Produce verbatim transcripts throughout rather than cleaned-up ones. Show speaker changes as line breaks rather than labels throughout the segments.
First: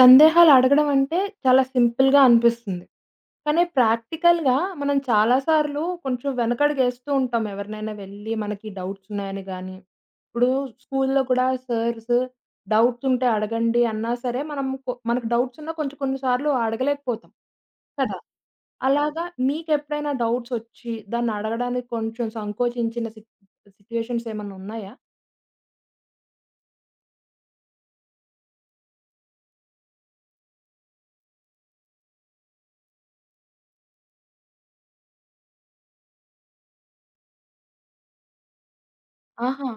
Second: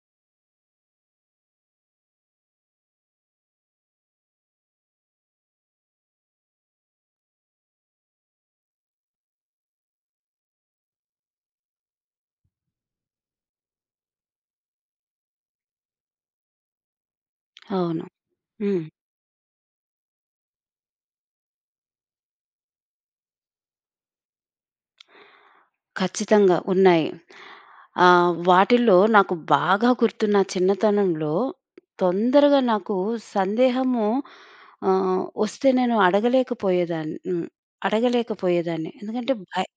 సందేహాలు అడగడం అంటే చాలా సింపుల్‌గా అనిపిస్తుంది. కానీ ప్రాక్టికల్‌గా మనం చాలా సార్లు కొంచెం వెనకడుగేస్తూ ఉంటాం. ఎవరినైనా వెళ్లి మనకి డౌట్స్ ఉన్నాయని గాని, ఇప్పుడు స్కూల్‌లో కూడా సార్స్ డౌట్స్ ఉంటే అడగండి అన్నా సరే మనం కొ మనకు డౌట్స్ ఉన్నా కొంచెం కొన్ని సార్లు అడగలేకపోతాం
అవును.
కదా!
హ్మ్.
అలాగా మీకెప్పుడైనా డౌట్స్ ఒచ్చి దాన్ని అడగడానికి కొంచెం సంకోచించిన సి సిట్యుయేషన్స్ ఏమన్నా ఉన్నాయా?
ఖచ్చితంగా ఉన్నాయి. ఆహ్, వాటిల్లో నాకు బాగా గుర్తు నా చిన్నతనంలో తొందరగా నాకు సందేహము ఆహ్, వస్తే నేను అడగలేకపోయేదాన్ని. హ్మ్. అడగలేకపోయేదాన్ని. ఎందుకంటే భయ
ఆహా!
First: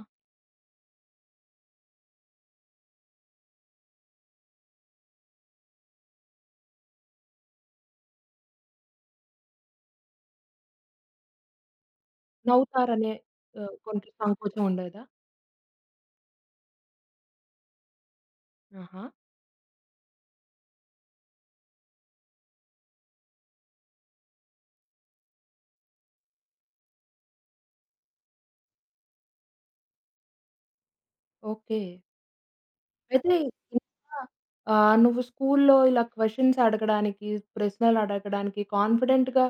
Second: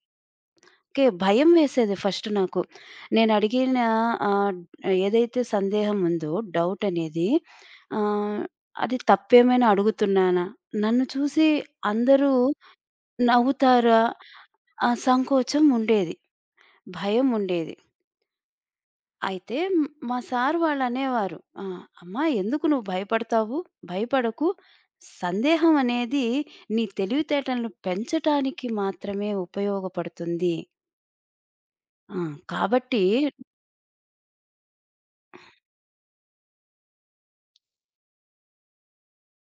ఓకే. భయం వేసేది ఫస్ట్ నాకు. నేను అడిగిన ఆహ్, ఏదైతే సందేహం ఉందో డౌట్ అనేది ఆహ్, అది తప్పేమైనా అడుగుతున్నానా? నన్ను చూసి అందరూ
నవ్వుతారనే ఆహ్,
నవ్వుతారా?
కొంచెం సంకోచం
ఆ
ఉండేదా?
సంకోచం ఉండేది. భయముండేది.
ఆహా!
అయితే హ్మ్, మా సార్ వాళ్ళనేవారు, "ఆ! అమ్మా ఎందుకు నువ్వు భయపడతావు? భయపడకు. సందేహం అనేది నీ తెలివితేటలను పెంచటానికి మాత్రమే ఉపయోగపడుతుంది.
ఓకే.
ఆ! కాబట్టి"
అయితే ఇంకా ఆహ్, నువ్వు స్కూల్లో ఇలా క్వెషన్స్ అడగడానికి, ప్రశ్నలడగడానికి కాన్ఫిడెంట్‌గా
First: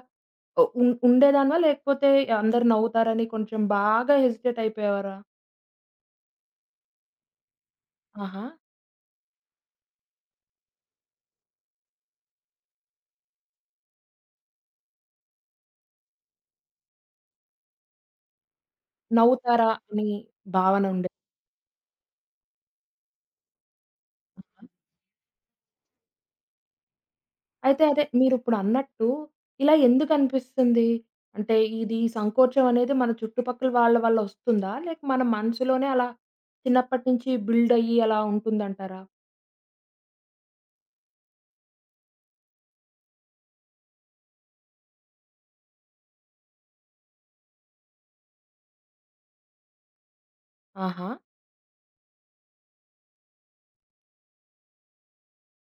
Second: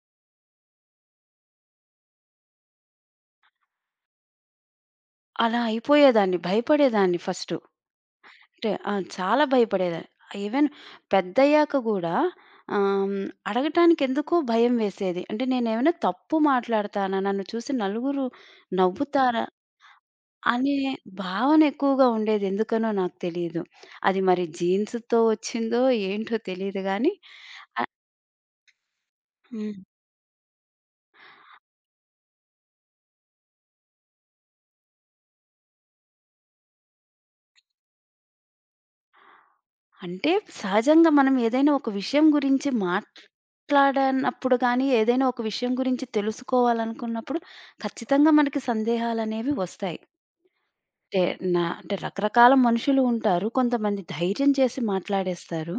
ఉ ఉ ఉం- ఉండేదానివా? లేకపోతే అందరూ నవ్వుతారని కొంచెం బాగా హెసిటేట్ అయిపోయేవారా?
అలా అయిపోయేదాన్ని. భయపడేదాన్ని ఫస్టు.
ఆహా!
అంటే ఆ! చాలా భయపడేదాన్ని. ఈవెన్ పెద్దయ్యాక గూడా ఆహ్, హ్మ్, అడగటానికెందుకో భయం వేసేది. అంటే నేనేమైనా తప్పు మాట్లాడతానా? నన్ను చూసి నలుగురు నవ్వుతారా?
నవ్వుతారా అని
అనే
భావన ఉండేదా?
భావన ఎక్కువగా ఉండేది. ఎందుకనో నాకు తెలీదు. అది మరి
ఆ!
జీన్స్‌తో వచ్చిందో ఏంటో తెలీదు గానీ
అయితే
ఆహ్,
అదే మీరిప్పుడు అన్నట్టు ఇలా
హ్మ్.
ఎందుకనిపిస్తుంది? అంటే ఇది ఈ సంకోచం అనేది మన చుట్టుపక్కల వాళ్ళ వల్ల వస్తుందా? లేక మన మనసులోనే అలా చిన్నప్పటి నుంచి బిల్డ్ అయ్యి అలా ఉంటుందంటారా?
అంటే సహజంగా మనం ఏదైనా ఒక విషయం గురించి మాట్లాడనప్పుడు గానీ, ఏదైనా ఒక విషయం గురించి తెలుసుకోవాలనుకున్నప్పుడు ఖచ్చితంగా మనకి సందేహాలనేవి వస్తాయి.
ఆహా!
అంటే నా అంటే రకరకాల మనుషులు ఉంటారు. కొంతమంది ధైర్యం చేసి మాట్లాడేస్తారు.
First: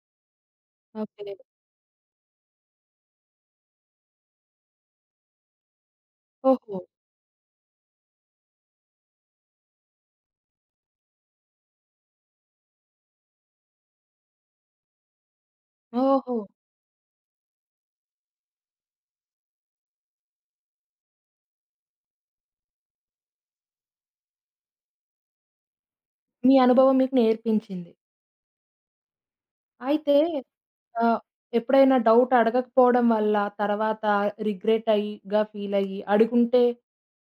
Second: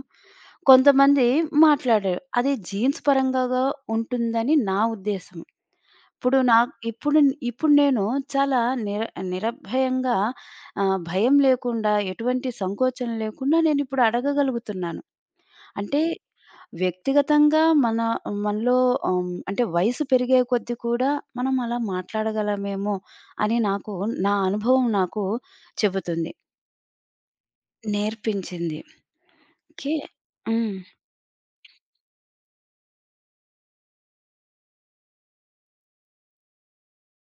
కొంతమంది
ఓకే.
మాట్లాడరు. అది జీన్స్ పరంగాగా ఉంటుందని నా ఉద్దేశం. ఇప్పుడు నాకు
ఓహో!
ఇప్పుడు ఇప్పుడు నేను చాలా నిర నిరభయంగా ఆహ్, భయం లేకుండా, ఎటువంటి సంకోచం లేకుండా నేనిప్పుడు అడగగలుగుతున్నాను. అంటే
ఓహో!
వ్యక్తిగతంగా మన మనలో ఆహ్, అంటే వయసు పెరిగే కొద్దీ కూడా మనం అలా మాట్లాడగలమేమో అని నాకు నా అనుభవం నాకు చెబుతుంది.
మీ అనుభవం మీకు నేర్పించింది.
నేర్పించింది. ఓకే.
అయితే
హ్మ్.
ఆహ్, ఎప్పుడైనా డౌట్ అడగకపోవడం వల్ల తర్వాత రిగ్రెట్ అయ్యిగా ఫీల్ అయ్యి, అడుగుంటే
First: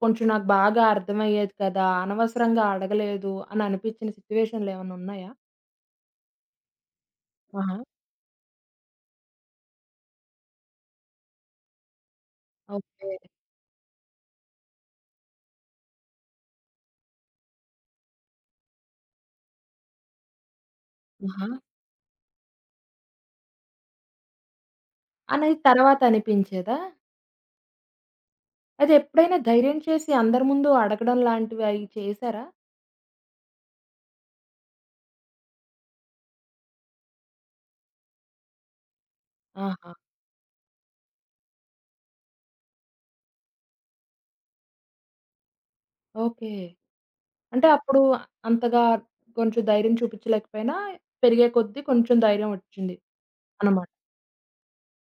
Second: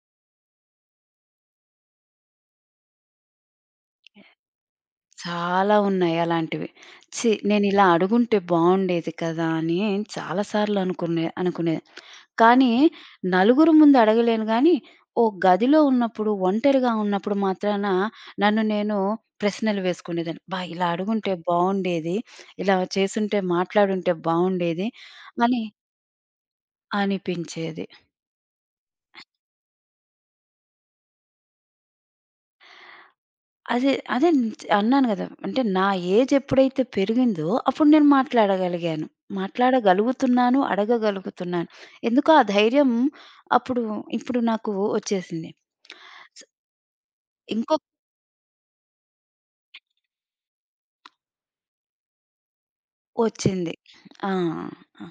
కొంచెం నాకు బాగా అర్థమయ్యేది కదా! అనవసరంగా అడగలేదు అని అనిపించిన సిట్యుయేషన్‌లు ఏమన్నా ఉన్నాయా?
చాలా ఉన్నాయి అలాంటివి. ఛీ!
ఆహా!
నేనిలా అడుగుంటే బావుండేది కదా! అని చాలా సార్లు అనుకునే అనుకునే కానీ
ఓకే.
నలుగురు ముందు అడగలేను గానీ, ఓ గదిలో ఉన్నప్పుడు, ఒంటరిగా ఉన్నప్పుడు మాత్రాన నన్ను నేను ప్రశ్నలు వేసుకునేదాన్ని. అబ్బా! ఇలా అడుగుంటే
ఆహా!
బావుండేది. ఇలా చేసుంటే మాట్లాడుంటే బావుండేది
అనేది
అని
తర్వాత అనిపించేదా?
అనిపించేది.
అయితే ఎప్పుడైనా ధైర్యం చేసి అందరి ముందు అడగడం లాంటివి అయి చేశారా?
అదే అదే న్- అన్నాను గదా! అంటే నా ఏజ్ ఎప్పుడైతే పెరిగిందో అప్పుడు నేను మాట్లాడగలిగాను.
ఆహా!
మాట్లాడగలుగుతున్నాను, అడగగలుగుతున్నాను. ఎందుకో ఆ ధైర్యం అప్పుడు ఇప్పుడు నాకు వచ్చేసింది. స్
ఓకే. అంటే
ఇంకొక
అప్పుడు అంతగా కొంచెం ధైర్యం చూపించలేకపోయినా పెరిగే కొద్దీ కొంచెం ధైర్యం వచ్చింది
వచ్చింది.
అన్నమాట.
ఆ! ఆ!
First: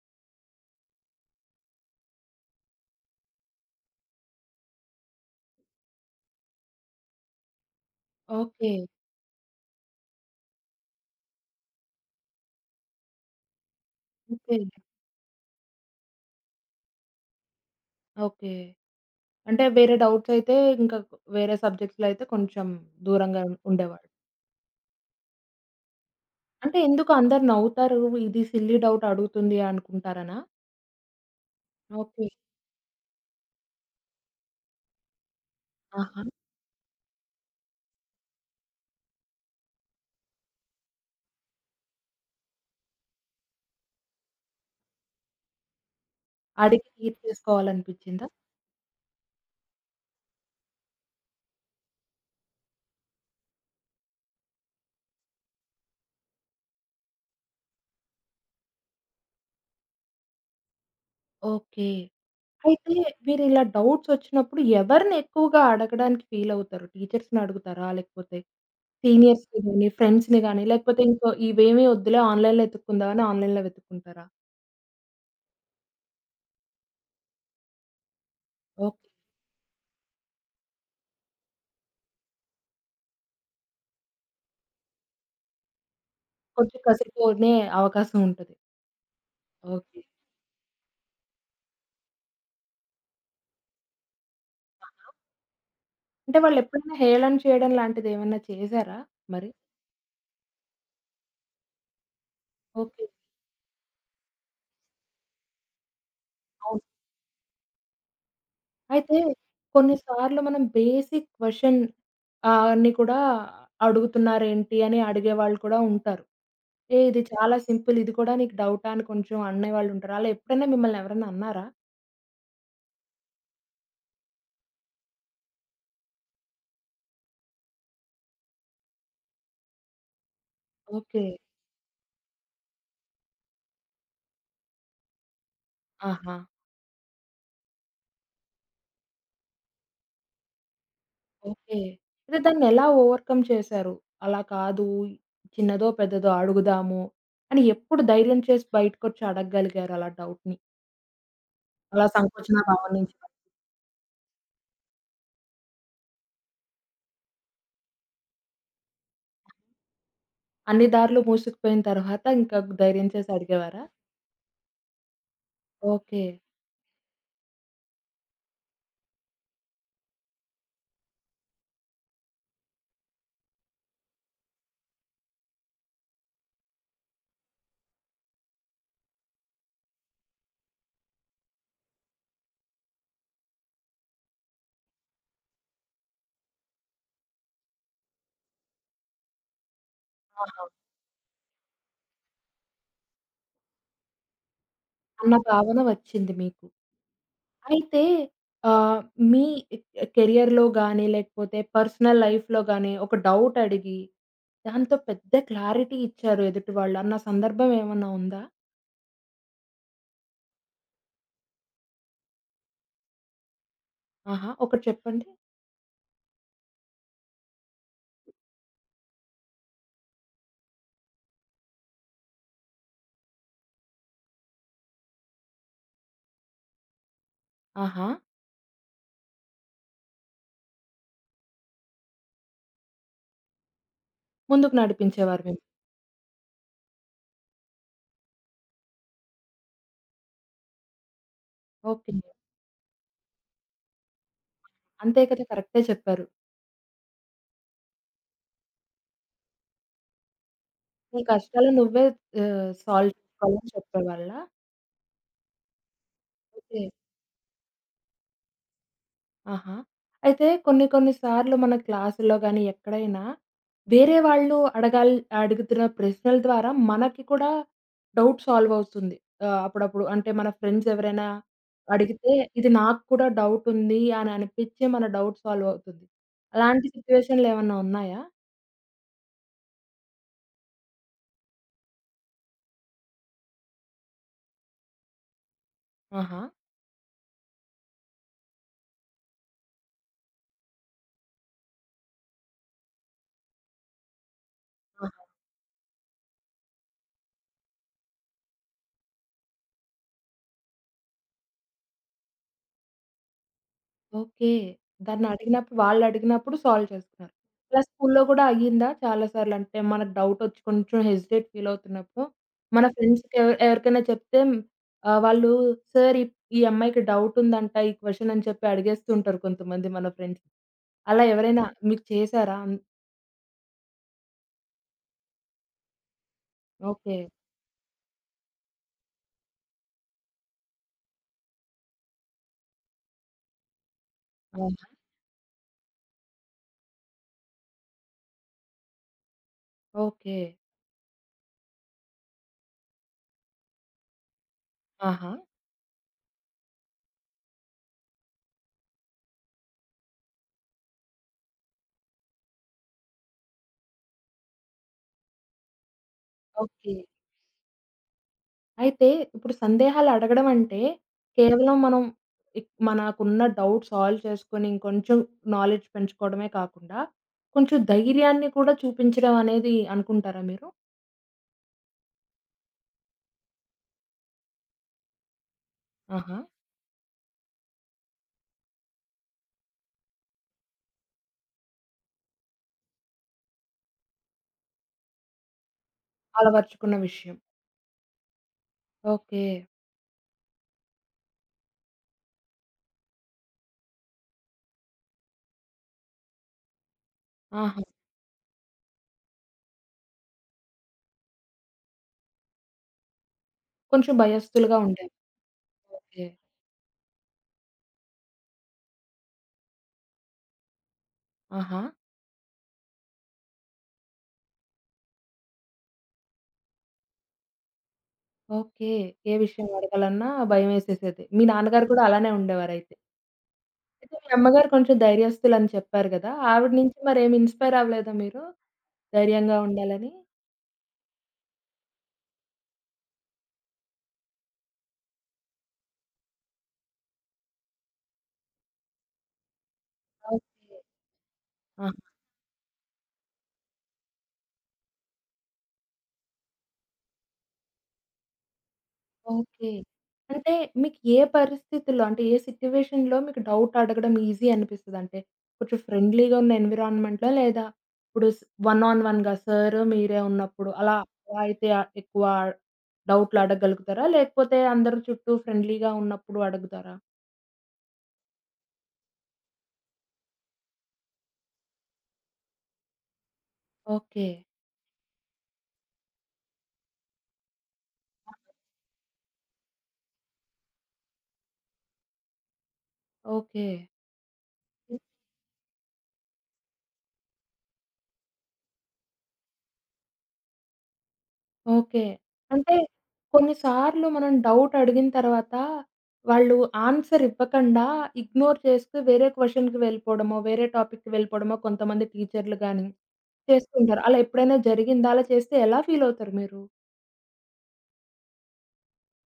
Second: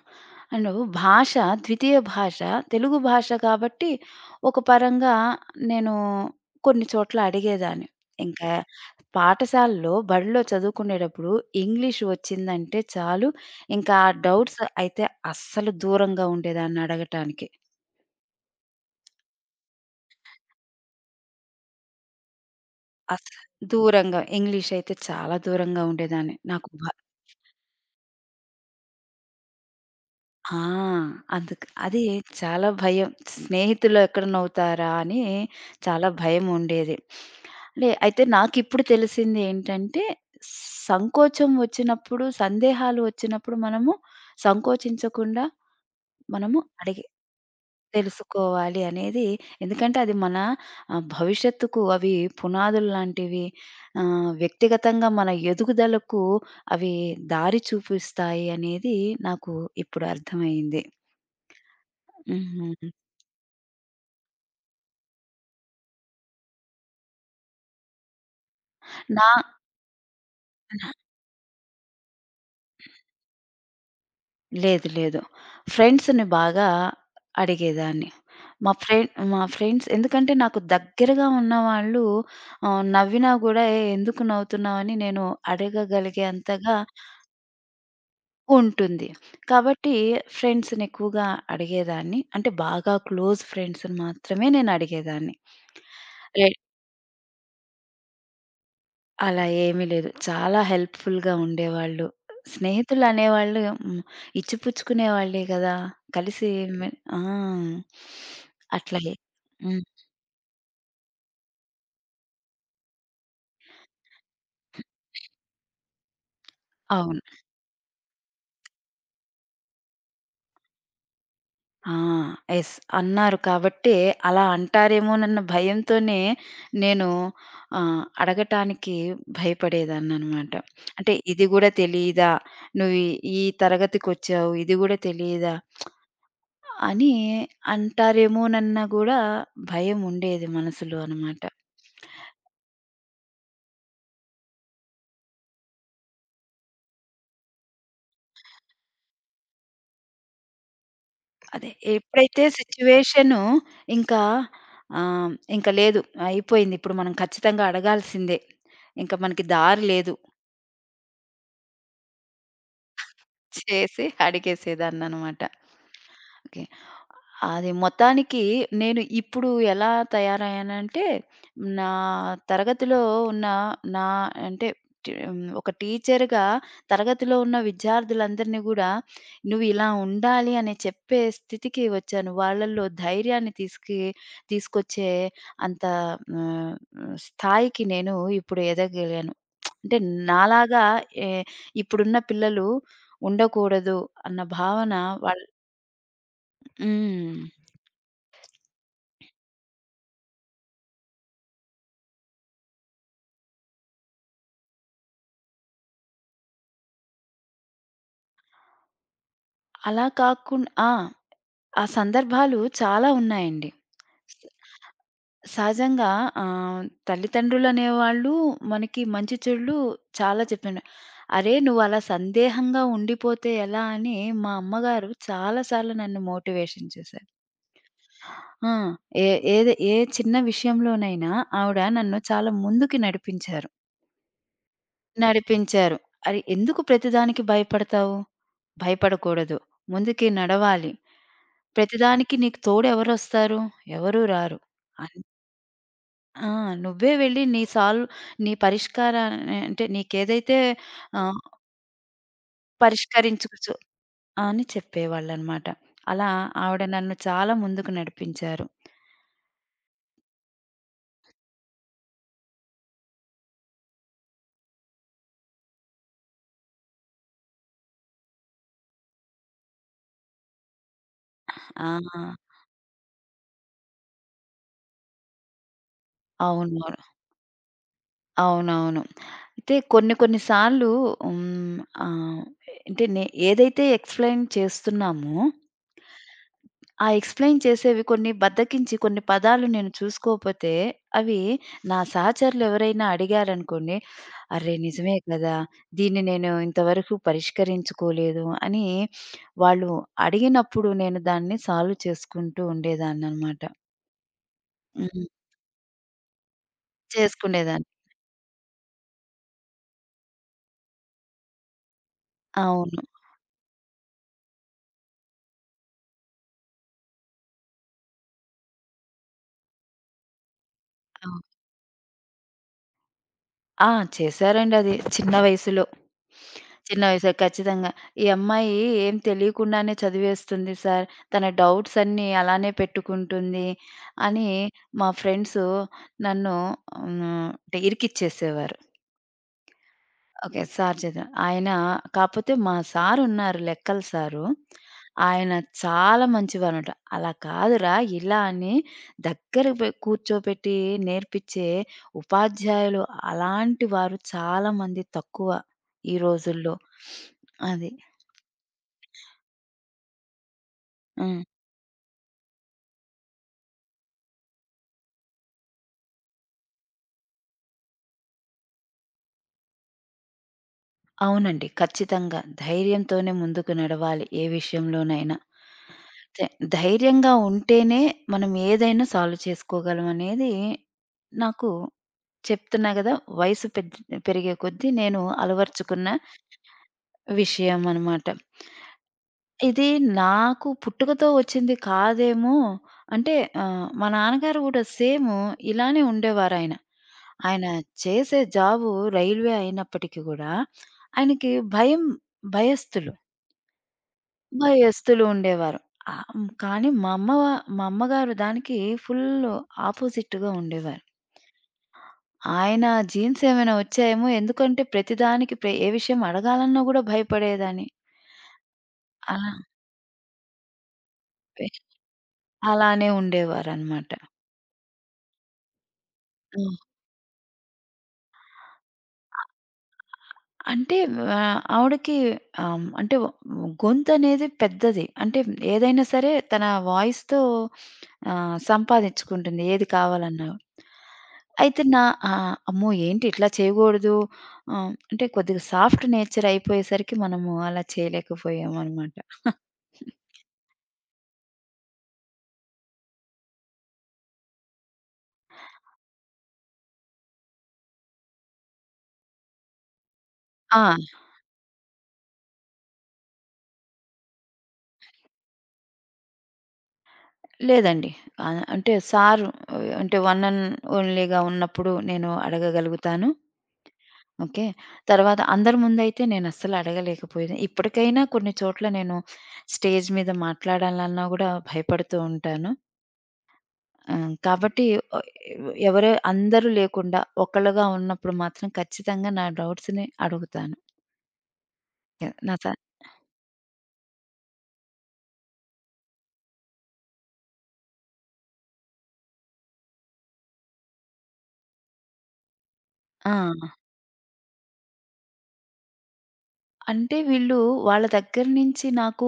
అండ్ భాష ద్వితీయ భాష తెలుగు భాష కాబట్టి ఒక పరంగా నేను కొన్ని చోట్ల అడిగేదాన్ని. ఇంకా
ఓకే.
పాఠశాలలో, బడిలో చదువుకునేటప్పుడు ఇంగ్లీష్ వచ్చిందంటే చాలు ఇంకా ఆ
ఓకే.
డౌట్స్ అయితే అస్సలు దూరంగా ఉండేదాన్ని అడగటానికి.
ఓకే. అంటే వేరే డౌట్స్ అయితే ఇంకా వేరే సబ్జెక్ట్స్‌లో అయితే కొంచెం
అస్
దూరంగా ఉండేవారు.
దూరంగా ఇంగ్లీష్ అయితే చాలా దూరంగా ఉండేదాన్ని. నాకు
అంటే ఎందుకు అందరు నవ్వుతారు. ఇది సిల్లీ డౌట్ అడుగుతుంది అనుకుంటారనా?
ఆ! అందుకు అది
ఓకే.
చాలా భయం. స్నేహితులు ఎక్కడ నవ్వుతారా అని చాలా
ఆహా!
భయముండేది. లే అయితే నాకిప్పుడు తెలిసింది ఏంటంటే, సంకోచం వచ్చినప్పుడు, సందేహాలు వచ్చినప్పుడు మనము సంకోచించకుండా మనము
అడిగి
అడిగి
తీర్ చేసుకోవాలనిపించిందా?
తెలుసుకోవాలి అనేది ఎందుకంటే అది మన ఆహ్, భవిష్యత్తుకు అవి పునాదులు లాంటివి. ఆహ్, వ్యక్తిగతంగా మన ఎదుగుదలకు అవి దారి చూపిస్తాయి అనేది నాకు ఇప్పుడు అర్థమయింది.
ఓకే.
హుహు.
అయితే మీరిలా డౌట్స్ వచ్చినప్పుడు ఎవరిని ఎక్కువగా అడగడానికి ఫీల్ అవుతారు? టీచర్స్‌ని అడుగుతారా? లేకపోతే
నా
సీనియర్స్‌ని గాని, ఫ్రెండ్స్‌ని గాని లేకపోతే ఇంకో ఇవేమి వద్దులే ఆన్‌లైన్‌లో వెతుక్కుందామని ఆన్‌లైన్‌లో వెతుక్కుంటారా?
లేదు, లేదు. ఫ్రెండ్స్‌ని బాగా అడిగేదాన్ని. మా
ఓకే.
ఫ్రెండ్ మా ఫ్రెండ్స్ ఎందుకంటే నాకు దగ్గరగా ఉన్నవాళ్ళు ఆహ్, నవ్వినా గూడా "ఏ ఎందుకు నవ్వుతున్నావని" నేను అడగగలిగే అంతగా
కొంచెం కసిరిపోనే అవకాశం ఉంటది.
ఉంటుంది. కాబట్టి
ఓకే.
ఫ్రెండ్స్‌ని ఎక్కువగా అడిగేదాన్ని. అంటే బాగా క్లోజ్ ఫ్రెండ్స్‌ని మాత్రమే నేను అడిగేదాన్ని.
అంటే వాళ్ళెప్పుడైనా హేళన చేయడం లాంటిదేమన్నా చేసారా
అలా
మరి?
ఏమీ లేదు. చాలా హెల్ప్‌ఫుల్‌గా ఉండేవాళ్ళు.
ఓకే.
స్నేహితులనేవాళ్ళు హ్మ్. ఇచ్చిపుచ్చుకునేవాళ్ళే గదా! కలిసి
అవును.
మె ఆ! అట్లాగే.
అయితే
హ్మ్.
కొన్ని సార్లు మనం బేసిక్ క్వెషన్ ఆహ్, అన్ని కూడా అడుగుతున్నారేంటి అని అడిగేవాళ్ళు కూడా ఉంటారు. ఏ
అవును.
ఇది చాలా సింపుల్ ఇది కూడా నీకు డౌటా? అని కొంచెం అనేవాళ్ళుంటారు. అలా ఎప్పుడైనా మిమ్మల్ని ఎవరైనా అన్నారా?
ఆ! యెస్. అన్నారు కాబట్టే అలా అంటారేమోనన్న భయంతోనే నేను ఆహ్, అడగటానికి భయపడేదాన్ననమాట. అంటే
ఓకే.
ఇది గూడా తెలీదా? నువ్వు ఈ తరగతికొచ్చావు ఇది గూడా తెలీదా?
ఆహా!
అని అంటారేమోనన్న గూడా భయముండేది మనసులో అనమాట.
ఓకే. అయితే దాన్నెలా ఓవర్‌కమ్ చేశారు? అలా కాదు చిన్నదో, పెద్దదో అడుగుదాము అని ఎప్పుడు ధైర్యం చేసి బయటకొచ్చి అడగగలిగారు అలా డౌట్‌ని?
అదే
అలా
ఎప్పుడైతే
సంకోచన భావం నుంచి?
సిట్యుయేషను ఇంకా ఆహ్, ఇంక లేదు అయిపోయింది. ఇప్పుడు మనం ఖచ్చితంగా అడగాల్సిందే. ఇంక మనకి దారి లేదు.
అన్ని దారులు మూసుకుపోయిన తర్వాత ఇంకా ధైర్యం చేసి అడిగేవారా?
చేసి అడిగేసేదాన్ననమాట.
ఓకే.
ఓకే. అది మొత్తానికి నేను ఇప్పుడు ఎలా తయారయ్యానంటే, నా తరగతిలో ఉన్న నా అంటే టీ హ్మ్. ఒక టీచర్‌గా తరగతిలో ఉన్న విద్యార్థులందరిని గూడా, "నువ్వు ఇలా ఉండాలి" అని చెప్పే స్థితికి వచ్చాను. వాళ్ళలో ధైర్యాన్ని తీసుకి తీసుకొచ్చే అంత ఆహ్, స్థాయికి నేను ఇప్పుడు ఎదగలిగాను. అంటే
ఆహా!
నాలాగా ఎ ఇప్పుడున్న పిల్లలు ఉండకూడదు అన్న భావన
అన్న
వాళ్ళ్
భావన వచ్చింది మీకు.
హ్మ్.
అయితే ఆహ్, మీ కెరియర్‌లో గాని, లేకపోతే పర్సనల్ లైఫ్‌లో గాని ఒక డౌట్ అడిగి, దాంతో పెద్ద క్లారిటీ ఇచ్చారు ఎదుటి వాళ్ళు అన్న సందర్భం ఏమన్నా ఉందా?
అలా కాకుం ఆ! ఆ సందర్భాలు చాలా ఉన్నాయండి. స
ఆహా! ఒకటి చెప్పండి.
సహజంగా ఆహ్, తల్లిదండ్రులనేవాళ్ళు మనకి మంచి చెడులు చాలా చెప్పాను. "అరేయ్! నువ్వలా సందేహంగా ఉండిపోతే ఎలా?" అని మా అమ్మగారు చాలా సార్లు నన్ను మోటివేషన్ చేశారు.
ఆహా!
ఆ! ఏ ఏది ఏ చిన్న విషయంలోనైనా ఆవిడ నన్ను చాలా ముందుకి నడిపించారు.
ముందుకు నడిపించేవారు మిమ్మల్ని.
నడిపించారు. "అరె! ఎందుకు ప్రతిదానికి భయపడతావు? భయపడకూడదు. ముందుకి నడవాలి.
ఓకే.
ప్రతిదానికి నీకు తోడు ఎవరొస్తారు? ఎవరు రారు. అన్
అంతే కదా! కరెక్టే చెప్పారు.
ఆ! నువ్వే వెళ్లి నీ సాల్వ్ నీ పరిష్కారా అంటే నీకేదైతే
నీ
ఆహ్,
కష్టాలు నువ్వే ఆహ్, సాల్వ్ చేసుకోవాలని
పరిష్కరించుకోవచ్చు
చెప్పేవాళ్ళా?
అని చెప్పేవాళ్ళనమాట. అలా
ఓకే.
ఆవిడ నన్ను చాలా ముందుకు నడిపించారు.
ఆహా! అయితే కొన్ని కొన్ని సార్లు మన క్లాసుల్లో గాని, ఎక్కడైనా వేరే వాళ్ళు అడగాల్ అడుగుతున్న ప్రశ్నల ద్వారా మనకి కూడా డౌట్ సాల్వ్ అవుతుంది. ఆహ్, అప్పుడప్పుడు అంటే మన ఫ్రెండ్స్ ఎవరైనా
ఆ!
అడిగితే, ఇది నాకు కూడా డౌట్ ఉంది అని అనిపించి మన డౌట్ సాల్వ్ అవుతుంది.
అవును.
అలాంటి సిట్యుయేషన్‌లు ఏమన్నా ఉన్నాయా?
అవునవును. అయితే కొన్ని కొన్ని సార్లు హ్మ్. ఆహ్, అంటే నే ఏదైతే ఎక్స్‌ప్లెయిన్ చేస్తున్నామో
ఆహా!
ఆ ఎక్స్‌ప్లెయిన్ చేసేవి కొన్ని బద్ధకించి కొన్ని పదాలు నేను చూసుకోపోతే, అవి నా సహచరులెవరైనా అడిగారనుకోండి, "అరె! నిజమే కదా! దీన్ని నేను ఇంతవరకు పరిష్కరించుకోలేదు" అని వాళ్ళు అడిగినప్పుడు నేను దాన్ని సాల్వ్ చేసుకుంటూ ఉండేదాన్ననమాట.
ఓకే.
హ్మ్.
దాన్నడిగినప్పుడు వాళ్ళడిగినప్పుడు సాల్వ్ చేసుకున్నారు. ఇలా
చేసుకునేదాన్ని.
స్కూల్లో గూడా అయ్యిందా చాలా సార్లు? అంటే మనకు డౌటొచ్చి కొంచెం హెసిటేట్ ఫీలవుతున్నప్పుడు, మన
అవును.
ఫ్రెండ్స్‌కెవ ఎవరికైనా చెప్తే ఆహ్, వాళ్ళు "సార్, ఈ ఈ అమ్మాయికి డౌటుందంట ఈ క్వెషన్" అని చెప్పి అడిగేస్తూ ఉంటారు కొంతమంది మన ఫ్రెండ్స్. అలా
అవును.
ఎవరైనా మీకు చేసారా? అన్
ఆ! చేశారండి అది. చిన్న వయసులో. చిన్న
ఓకే.
వయసే ఖచ్చితంగా. ఈ అమ్మాయి ఏం తెలియకుండానే చదివేస్తుంది సార్. తన డౌట్స్ అన్నీ అలానే పెట్టుకుంటుంది అని
ఆహా!
మా ఫ్రెండ్సు నన్ను హ్మ్. అంటే ఇరికిచ్చేసేవారు.
ఓకే.
ఓకే. సార్ చదివా. ఆయన కాపోతే మా సారున్నారు లెక్కల సారు.
ఆహా!
ఆయన చాలా మంచివారనమాట. "అలా కాదురా! ఇలా" అని దగ్గరకు పోయి కూర్చోబెట్టి నేర్పిచ్చే ఉపాధ్యాయులు అలాంటి వారు చాలా మంది తక్కువ ఈ రోజుల్లో.
ఓకే.
అది.
అయితే ఇప్పుడు సందేహాలు అడగడం అంటే,
హ్మ్.
కేవలం మనం ఇక్ మనకున్న డౌట్ సాల్వ్ చేసుకొని ఇంకొంచెం నాలెడ్జ్ పెంచుకోవడమే కాకుండా, కొంచెం ధైర్యాన్ని కూడా చూపించడం అనేది అనుకుంటారా మీరు?
అవునండి. ఖచ్చితంగా. ధైర్యంతోనే ముందుకు నడవాలి ఏ విషయంలోనైనా.
ఆహా!
ధై ధైర్యంగా ఉంటేనే మనం ఏదైనా సాల్వ్ చేసుకోగలం అనేది నాకు చెప్తున్నా గదా! వయసు పెద్ పెరిగే కొద్దీ నేను అలవరుచుకున్న
అలవర్చుకున్న విషయం.
విషయం అనమాట.
ఓకే.
ఇది నాకు పుట్టుకతో వచ్చింది కాదేమో! అంటే ఆహ్, మా నాన్నగారు గూడా సేము ఇలానే ఉండేవారాయన. ఆయన
ఆహా!
ఆయన చేసే జాబు రైల్వే అయినప్పటికి గూడా, ఆయనకి భయం భయస్థులు.
కొంచెం భయస్థులుగా ఉండేది.
భయస్థులు ఉండేవారు. ఆహ్,
ఓకే.
హ్మ్. కానీ మా అమ్మ వా- మా అమ్మగారు దానికి ఫుల్ ఆపోజిట్‌గా ఉండేవారు.
ఆహా!
ఆయన జీన్స్ ఏమైనా వచ్చాయేమో! ఎందుకంటే ప్రతిదానికి ప్రె ఏ విషయం అడగాలన్నా గూడా భయపడేదాన్ని.
ఓకే. ఏ
అలా
విషయం అడగాలన్నా భయమేసేసేది. మీ
పె
నాన్నగారు కూడా అలానే ఉండేవారయితే.
అలానే ఉండేవారనమాట.
అయితే అయితే మీ అమ్మగారు కొంచెం ధైర్యస్తులని చెప్పారు గదా! ఆవిడ
హ్మ్.
నుంచి మరేమి ఇన్‌స్పైర్ అవ్వలేదా మీరు? ధైర్యంగా ఉండాలని?
అంటే ఆహ్, ఆవిడకి ఆహ్, అంటే గొంతనేది పెద్దది. అంటే ఏదైనా సరే తన వాయిస్‌తో ఆహ్, సంపాదించుకుంటుంది ఏది కావాలన్నా.
ఓకే.
అయితే
ఆ!
నా ఆ! అమ్మో! ఏంటి ఇట్లా చేయగూడదు. ఆహ్, అంటే కొద్దిగా సాఫ్ట్ నేచర్ అయిపోయేసరికి మనము అలా చేయలేకపోయామనమాట.
ఓకే. అంటే మీకు ఏ పరిస్థితుల్లో అంటే ఏ సిట్యుయేషన్‌లో మీకు డౌట్ అడగడం ఈజీ అనిపిస్తది? అంటే కొంచెం ఫ్రెండ్లీగా ఉన్న ఎన్విరాన్మెంట్‌లో లేదా ఇప్పుడు స్ వన్ ఆన్ వన్‌గా సార్, మీరే ఉన్నప్పుడు
ఆ!
అలా అలా అయితే ఆహ్, ఎక్కువ డౌట్‌లు అడగగలుగుతారా? లేకపోతే అందరు చుట్టూ ఫ్రెండ్లీగా ఉన్నప్పుడు అడుగుతారా?
లేదండి. ఆహ్, అంటే సారు అంటే వన్ అండ్ ఓన్లీగా ఉన్నప్పుడు నేను అడగగలుగుతాను.
ఓకే.
ఓకే. తర్వాత అందరి ముందయితే నేనస్సలు అడగలేకపోయేది. ఇప్పటికైనా కొన్ని చోట్ల నేను స్టేజ్ మీద మాట్లాడాలన్నా గూడా భయపడుతూ ఉంటాను.
ఓకే.
ఆహ్, కాబట్టి ఆహ్, ఎవరు అందరూ లేకుండా ఒక్కళ్ళుగా ఉన్నప్పుడు మాత్రం ఖచ్చితంగా నా డౌట్స్‌ని అడుగుతాను.
ఓకే.
నా స
అంటే కొన్నిసార్లు మనం డౌట్ అడిగిన తర్వాత, వాళ్ళు ఆన్సర్ ఇవ్వకండా ఇగ్నోర్ చేస్తూ వేరే క్వెషన్‌కి వెళ్ళిపోవడమో, వేరే టాపిక్‌కి వెళ్ళిపోవడమో కొంతమంది టీచర్‌లు గాని
ఆ!
చేస్తుంటారు. అలా ఎప్పుడైనా జరిగిందా? అలా చేస్తే ఎలా ఫీల్ అవుతారు మీరు?
అంటే వీళ్ళు వాళ్ళ దగ్గర నుంచి నాకు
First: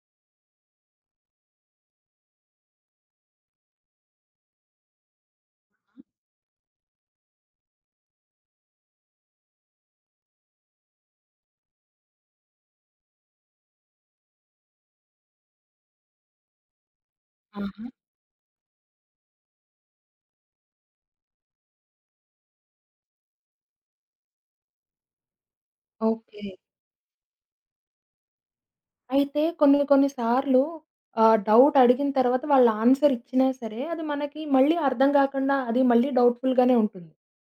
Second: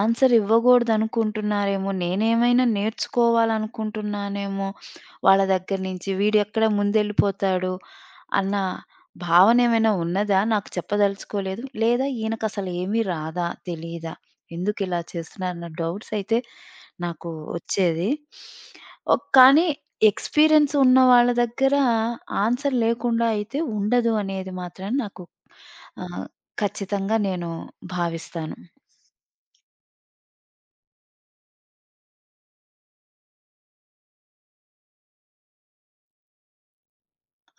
ఆన్సర్ ఇవ్వగూడదనుకుంటున్నారేమో! నేనేమైనా నేర్చుకోవాలనుకుంటున్నానేమో! వాళ్ళ దగ్గర నుంచి. వీడెక్కడ ముందెళ్ళిపోతాడు అన్న భావనేమైనా ఉన్నదా? నాకు చెప్పదలుచుకోలేదు. లేదా ఈయనకసలు ఏమీ రాదా? తెలీదా? ఎందుకిలా చేస్తున్నారన్న డౌట్స్ అయితే నాకు
ఆహా!
వచ్చేది. ఒక్ కానీ ఎక్స్‌పీరియన్స్ ఉన్న వాళ్ళ దగ్గర ఆన్సర్ లేకుండా అయితే ఉండదు అనేది మాత్రం నాకు ఆ!
ఓకే.
ఖచ్చితంగా నేను భావిస్తాను.
అయితే కొన్ని కొన్ని సార్లు ఆహ్, డౌట్ అడిగిన తర్వాత వాళ్ళు ఆన్సర్ ఇచ్చినా సరే, అది మనకి మళ్ళీ అర్థం కాకుండా అది మళ్ళీ డౌట్‌ఫుల్ గానే ఉంటుంది.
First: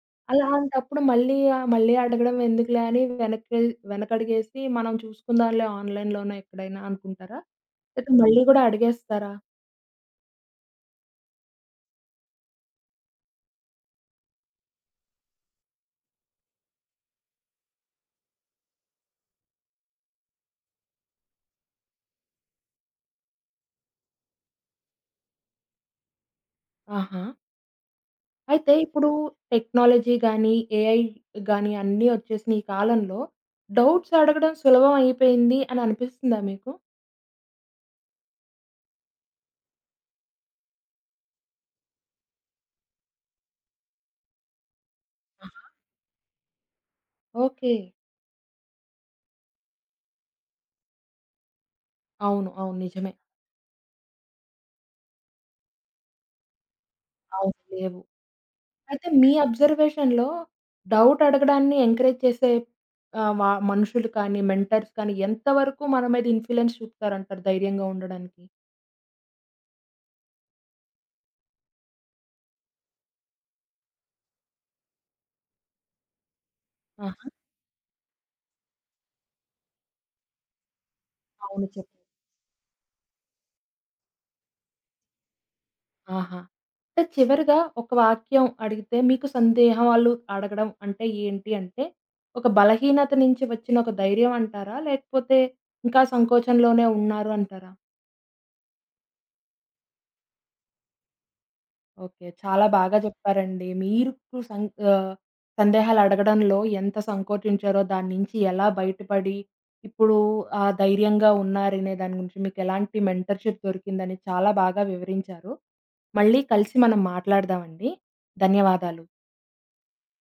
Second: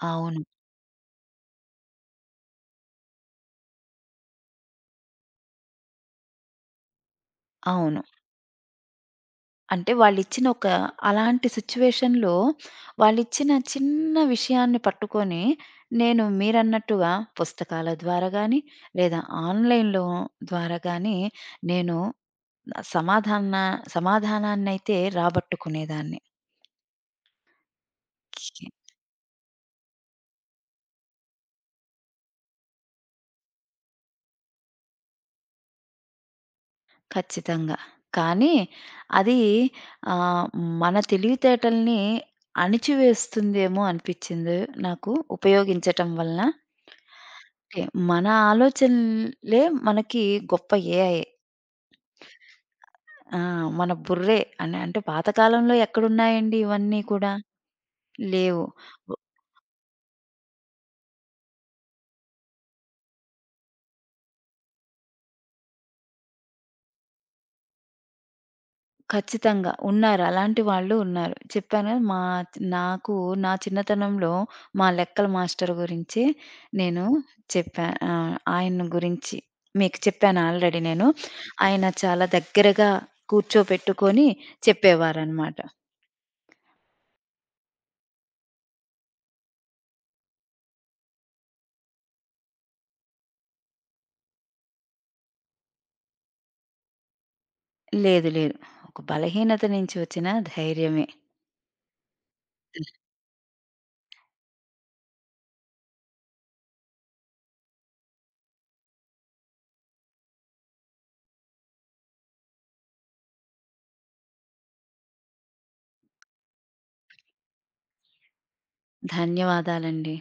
అవును.
అలాంటప్పుడు మళ్ళీ ఆహ్, మళ్ళీ అడగడం ఎందుకులే అని వెనక్కి వెనకడిగేసి మనం చూసుకుందాంలే ఆన్‌లైన్‌లోనో ఎక్కడైనా అనుకుంటారా?
అవును.
లేతే మళ్ళీ గూడా అడిగేస్తారా?
అంటే వాళ్ళిచ్చిన ఒక అలాంటి సిట్యుయేషన్‌లో వాళ్ళిచ్చిన చిన్న విషయాన్ని పట్టుకొని నేను మీరన్నట్టుగా పుస్తకాల ద్వారా గాని, లేదా ఆన్‌లైన్‌లో ద్వారా గాని నేను సమాధాన సమాధానాన్నయితే రాబట్టుకునేదాన్ని.
ఆహా! అయితే ఇప్పుడు టెక్నాలజీ గానీ, ఏఐ గానీ అన్నీ ఒచ్చేసిన ఈ కాలంలో డౌట్స్ అడగడం సులభం అయిపోయింది అని అనిపిస్తుందా మీకు?
ఖచ్చితంగా. కానీ అది ఆహ్, మన తెలివితేటల్ని అణిచివేస్తుందేమో అనిపిచ్చింది నాకు
ఆహా!
ఉపయోగించటం వలన.
ఓకే.
అంటే మన ఆలోచనలే మనకి గొప్ప ఏఐ.
అవును. అవును. నిజమే.
ఆ! మన బుర్రే. అని అంటే పాతకాలంలో ఎక్కడున్నాయండి ఇవన్నీ కూడా?
అవును. లేవు.
లేవు.
అయితే మీ అబ్జర్వేషన్‌లో డౌట్ అడగడాన్ని ఎంకరేజ్ చేసే ఆహ్, వ మనుషులు కానీ, మెంటర్స్ కానీ ఎంత వరకు మన మీద ఇన్‌ఫ్లూయెన్స్ చూపుతారంటారు ధైర్యంగా ఉండడానికి?
ఖచ్చితంగా. ఉన్నారు. అలాంటి వాళ్ళు ఉన్నారు. చెప్పాను కదా! మా నాకు నా చిన్నతనంలో మా లెక్కల మాస్టర్ గురించి నేను
ఆహా!
చెప్పా. ఆహ్, ఆయన గురించి మీకు చెప్పాను ఆల్రెడీ నేను.
అవును.
ఆయన
చెప్పండి.
చాలా దగ్గరగా కూర్చోపెట్టుకొని చెప్పేవారనమాట.
ఆహా! అంటే చివరగా ఒక వాక్యం అడిగితే మీకు సందేహాలు అడగడం అంటే ఏంటి అంటే, ఒక బలహీనత నుంచి వచ్చిన ఒక ధైర్యం అంటారా? లేకపోతే ఇంకా సంకోచంలోనే ఉన్నారు అంటారా?
లేదు. లేదు. ఒక బలహీనత నుంచి వచ్చిన ధైర్యమే.
ఓకే. చాలా బాగా చెప్పారండి. మీకు సం ఆహ్, సందేహాలు అడగడంలో ఎంత సంకోచించారో, దాని నుంచి ఎలా బయటపడి, ఇప్పుడు ఆహ్, ధైర్యంగా ఉన్నారనే దాని గురించి మీకెలాంటి మెంటర్‌షిప్ దొరికిందని చాలా బాగా వివరించారు. మళ్ళీ కలిసి మనం మాట్లాడదామండి. ధన్యవాదాలు.
ధన్యవాదాలండి.